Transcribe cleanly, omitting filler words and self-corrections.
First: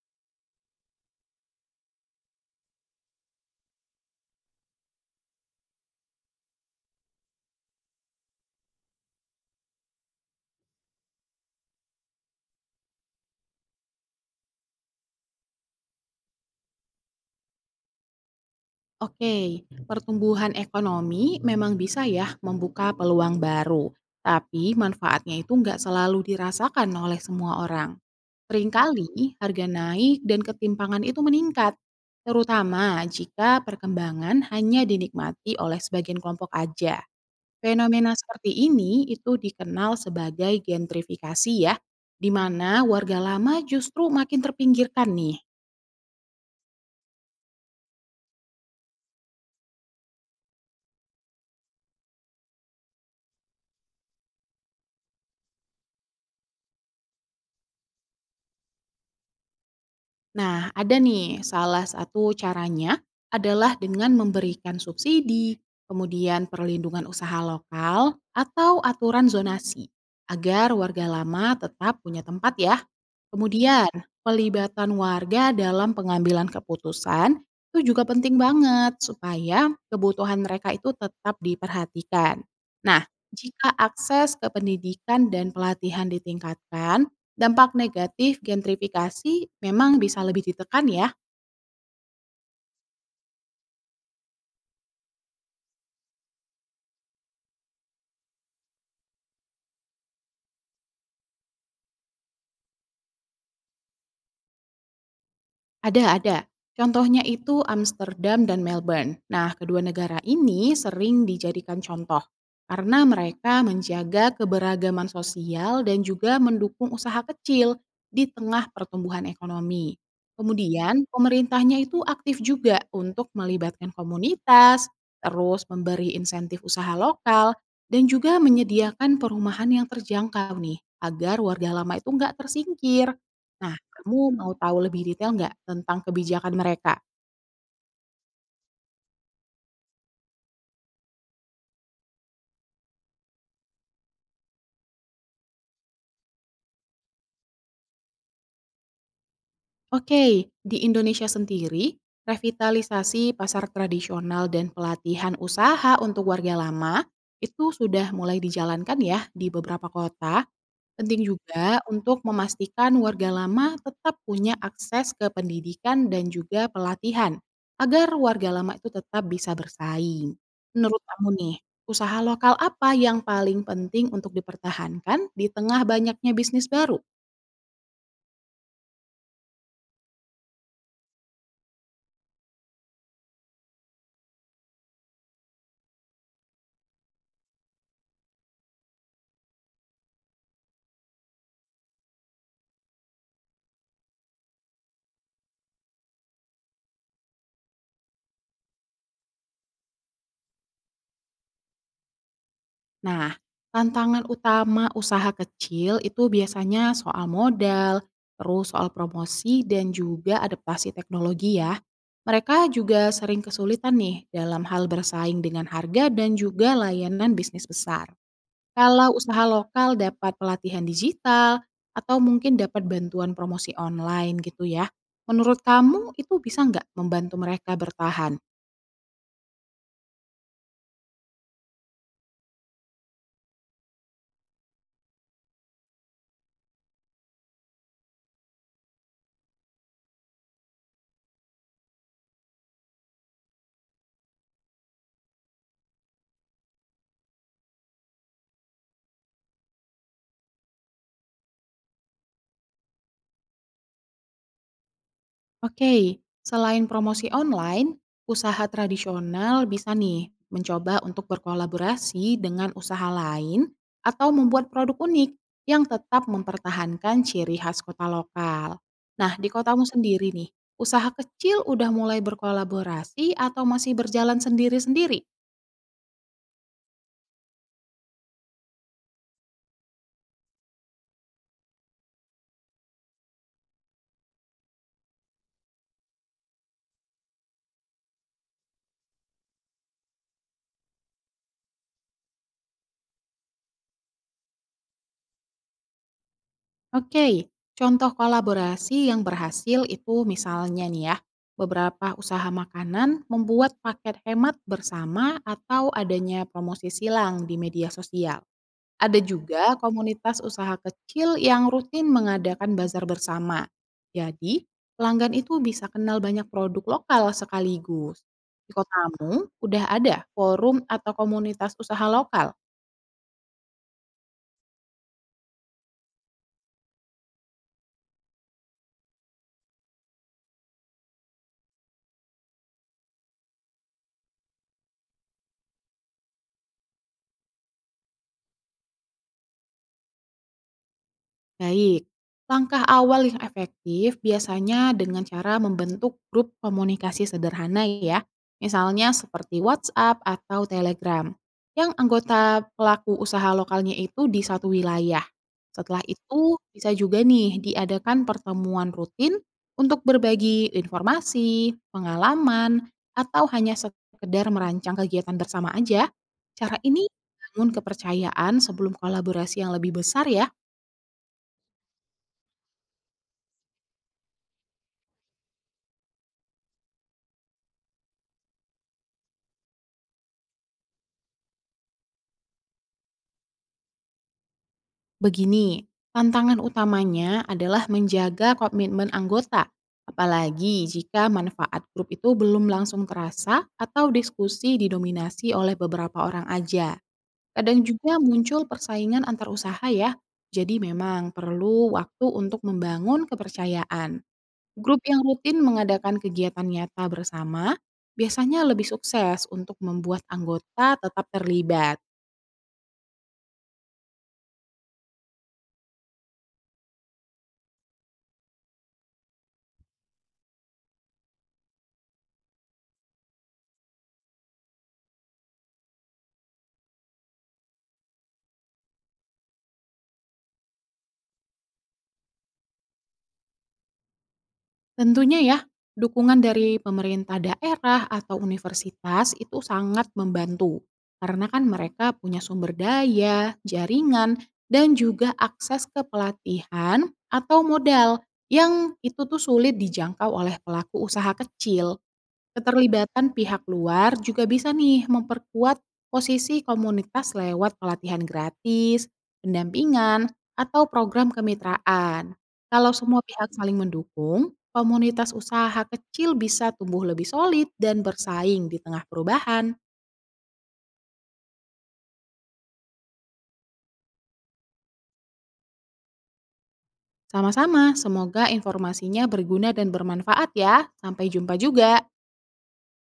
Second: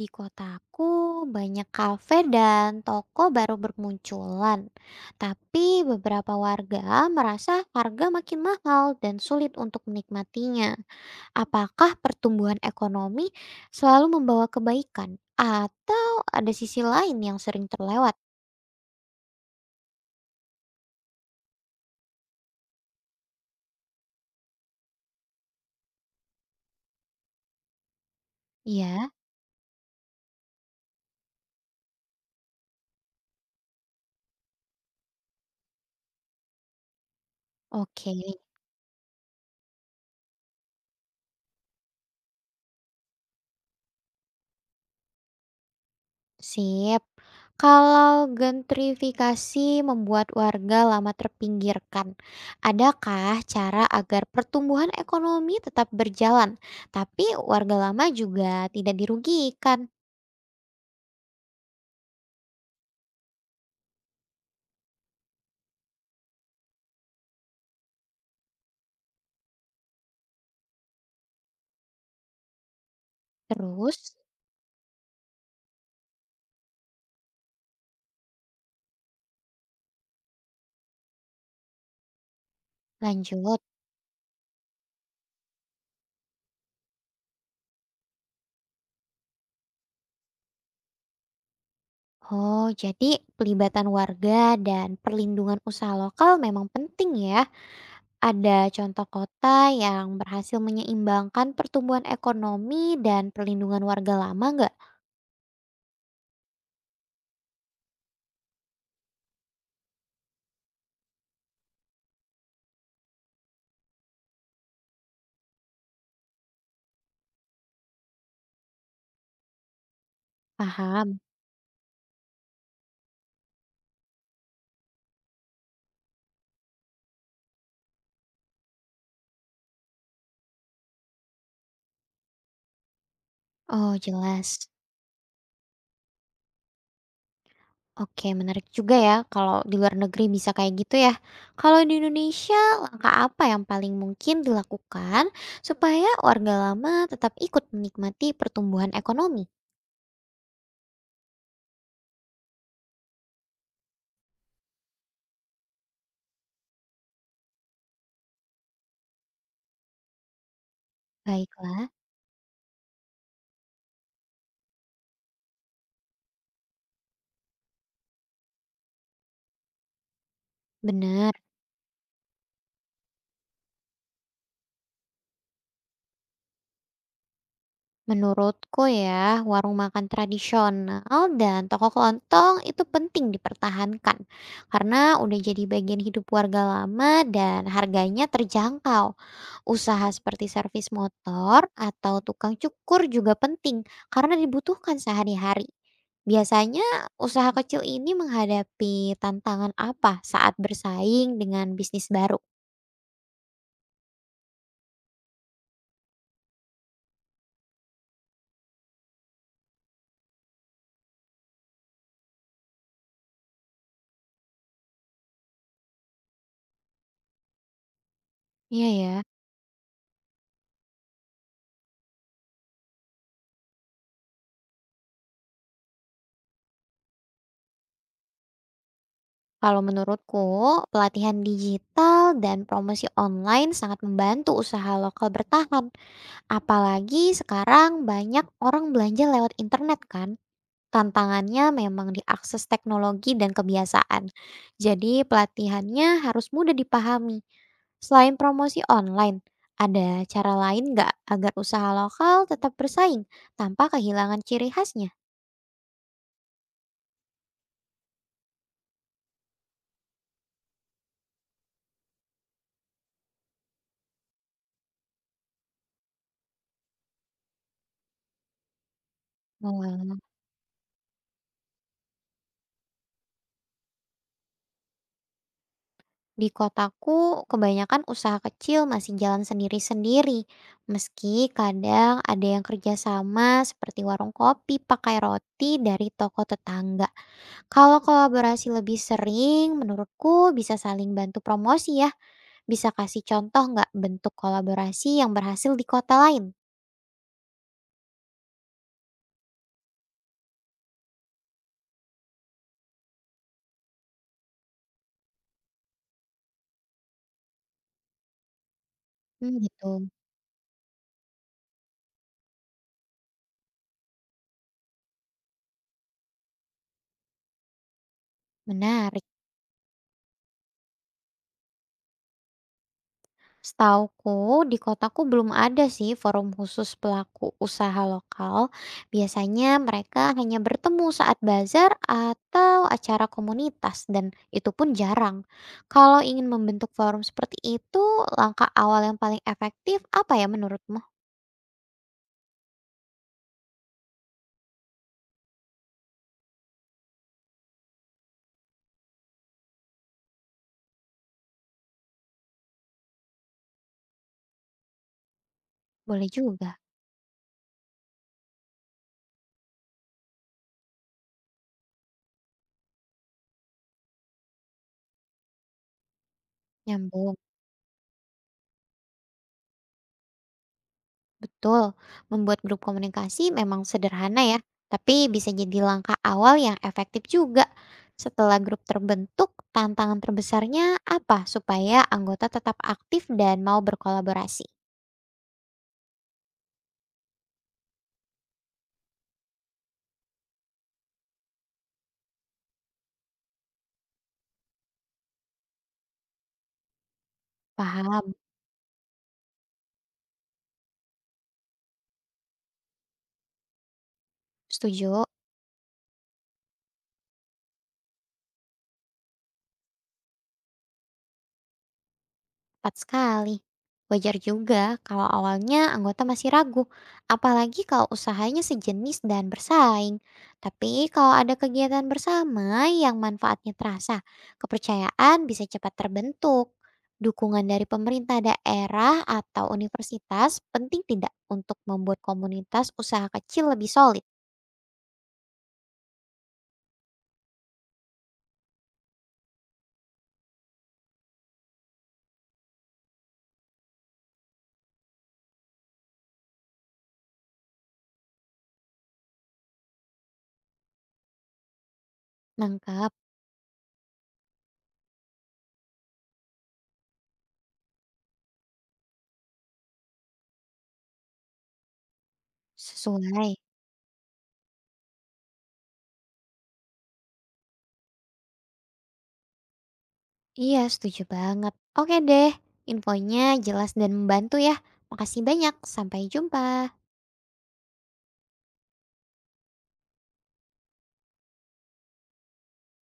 Di kotaku banyak kafe dan toko baru bermunculan, tapi beberapa warga merasa harga makin mahal dan sulit untuk menikmatinya. Apakah pertumbuhan ekonomi selalu membawa kebaikan atau ada sisi lain yang sering terlewat? Oke, pertumbuhan ekonomi memang bisa ya membuka peluang baru, tapi manfaatnya itu nggak selalu dirasakan oleh semua orang. Ya, Seringkali harga naik dan ketimpangan itu meningkat, terutama jika perkembangan hanya dinikmati oleh sebagian kelompok aja. oke. Fenomena seperti ini itu dikenal sebagai gentrifikasi ya, di mana warga lama justru makin terpinggirkan nih. Sip. Kalau gentrifikasi membuat warga lama terpinggirkan, adakah cara agar pertumbuhan ekonomi tetap berjalan, tapi warga lama juga tidak dirugikan? Nah, ada nih salah satu caranya adalah dengan memberikan subsidi, kemudian perlindungan usaha lokal atau aturan zonasi agar warga lama tetap punya tempat ya. Kemudian, Terus, pelibatan warga dalam pengambilan keputusan itu juga penting banget supaya kebutuhan mereka itu tetap diperhatikan. Nah, lanjut. jika akses ke pendidikan dan pelatihan ditingkatkan, dampak negatif gentrifikasi memang bisa lebih ditekan ya. Oh, jadi pelibatan warga dan perlindungan usaha lokal memang penting ya. Ada contoh kota yang berhasil menyeimbangkan pertumbuhan ekonomi dan perlindungan warga lama nggak? Ada, ada. Contohnya itu Amsterdam dan Melbourne. Nah, kedua negara ini sering dijadikan contoh karena mereka menjaga keberagaman sosial dan juga mendukung usaha kecil di tengah pertumbuhan ekonomi. Kemudian, Paham? pemerintahnya itu aktif juga untuk melibatkan komunitas, terus memberi insentif usaha lokal, dan juga menyediakan perumahan yang terjangkau nih, agar warga lama itu nggak tersingkir. Nah, Oh, "Kamu mau jelas. tahu lebih detail nggak tentang kebijakan mereka?" Oke, menarik juga ya kalau di luar negeri bisa kayak gitu ya. Kalau di Indonesia, langkah apa yang paling mungkin dilakukan supaya warga lama tetap ikut menikmati pertumbuhan ekonomi? Oke, di Indonesia sendiri, revitalisasi pasar tradisional dan pelatihan usaha untuk warga lama itu sudah mulai dijalankan ya di beberapa kota. Penting juga Baiklah, untuk memastikan warga lama tetap punya akses ke pendidikan dan juga pelatihan, agar warga lama itu tetap bisa bersaing. Menurut kamu benar. nih, usaha lokal apa yang paling penting untuk dipertahankan di tengah banyaknya bisnis baru? Menurutku ya, warung makan tradisional dan toko kelontong itu penting dipertahankan karena udah jadi bagian hidup warga lama dan harganya terjangkau. Usaha seperti servis motor atau tukang cukur juga penting karena dibutuhkan sehari-hari. Biasanya, usaha kecil ini menghadapi tantangan apa saat bersaing dengan bisnis baru? Nah, tantangan utama usaha kecil itu biasanya soal modal, terus soal promosi dan juga adaptasi teknologi ya. Mereka juga sering kesulitan nih dalam hal bersaing dengan harga dan juga layanan bisnis besar. Iya Kalau ya. usaha lokal dapat pelatihan digital atau mungkin dapat bantuan promosi online gitu ya. Menurut kamu itu bisa nggak membantu mereka bertahan? Kalau menurutku, pelatihan digital dan promosi online sangat membantu usaha lokal bertahan. Apalagi sekarang banyak orang belanja lewat internet kan? Tantangannya memang diakses teknologi dan kebiasaan. Jadi, pelatihannya harus mudah dipahami. Selain promosi online, ada cara lain nggak agar usaha lokal tetap bersaing tanpa kehilangan ciri khasnya? Oke, selain promosi online, usaha tradisional bisa nih mencoba untuk berkolaborasi dengan usaha lain atau membuat produk unik yang tetap mempertahankan ciri khas kota lokal. Nah, di kotamu Walah, sendiri nih, usaha kecil udah mulai berkolaborasi atau masih berjalan sendiri-sendiri? di kotaku, kebanyakan usaha kecil masih jalan sendiri-sendiri. Meski kadang ada yang kerjasama seperti warung kopi pakai roti dari toko tetangga. Kalau kolaborasi lebih sering, menurutku bisa saling bantu promosi ya. Bisa kasih contoh nggak bentuk kolaborasi yang berhasil di kota lain? Oke, contoh kolaborasi yang berhasil itu misalnya nih ya, beberapa usaha makanan membuat paket hemat bersama atau adanya promosi silang di media sosial. Ada Hmm, juga gitu. komunitas usaha kecil yang rutin mengadakan bazar bersama. Jadi, pelanggan itu bisa kenal banyak produk lokal sekaligus. Di Menarik. kotamu, udah ada forum atau komunitas usaha lokal? Setauku, di kotaku belum ada sih forum khusus pelaku usaha lokal. Biasanya mereka hanya bertemu saat bazar atau acara komunitas dan itu pun jarang. Kalau ingin membentuk forum seperti itu, langkah awal yang paling efektif apa ya menurutmu? Baik, langkah awal yang efektif biasanya dengan cara membentuk grup komunikasi sederhana ya, misalnya seperti WhatsApp atau Telegram, yang anggota pelaku usaha lokalnya itu di satu wilayah. Setelah Boleh itu, juga. bisa juga nih diadakan pertemuan rutin untuk berbagi informasi, pengalaman, atau hanya sekedar merancang kegiatan bersama aja. Cara ini Nyambung. membangun kepercayaan sebelum kolaborasi yang lebih besar ya. Betul, membuat grup komunikasi memang sederhana ya, tapi bisa jadi langkah awal yang efektif juga. Setelah grup terbentuk, tantangan terbesarnya apa supaya anggota tetap aktif dan mau berkolaborasi? Begini, tantangan utamanya adalah menjaga komitmen anggota, apalagi jika manfaat grup itu belum langsung terasa atau diskusi didominasi oleh beberapa orang aja. Kadang juga Paham? muncul persaingan antar usaha ya, jadi memang perlu waktu untuk membangun kepercayaan. Grup yang Setuju? rutin mengadakan kegiatan nyata bersama biasanya lebih sukses untuk membuat anggota tetap terlibat. Tepat sekali. Wajar juga kalau awalnya anggota masih ragu, apalagi kalau usahanya sejenis dan bersaing. Tapi kalau ada kegiatan bersama yang manfaatnya terasa, kepercayaan bisa cepat terbentuk. Dukungan dari pemerintah daerah atau universitas penting tidak untuk membuat komunitas usaha kecil lebih solid. Tentunya ya, dukungan dari pemerintah daerah atau universitas itu sangat membantu. Karena kan mereka punya sumber daya, jaringan, dan juga akses ke pelatihan atau modal yang itu tuh sulit dijangkau oleh pelaku usaha kecil. Nangkap, Keterlibatan pihak luar juga bisa nih memperkuat posisi komunitas lewat pelatihan gratis, pendampingan, atau program kemitraan. Kalau semua pihak sesuai. saling mendukung, komunitas usaha kecil bisa tumbuh lebih solid dan bersaing di tengah perubahan. Iya, setuju banget. Oke deh, infonya jelas dan membantu ya. Makasih banyak, sampai jumpa. Sama-sama, semoga informasinya berguna dan bermanfaat ya. Sampai jumpa juga.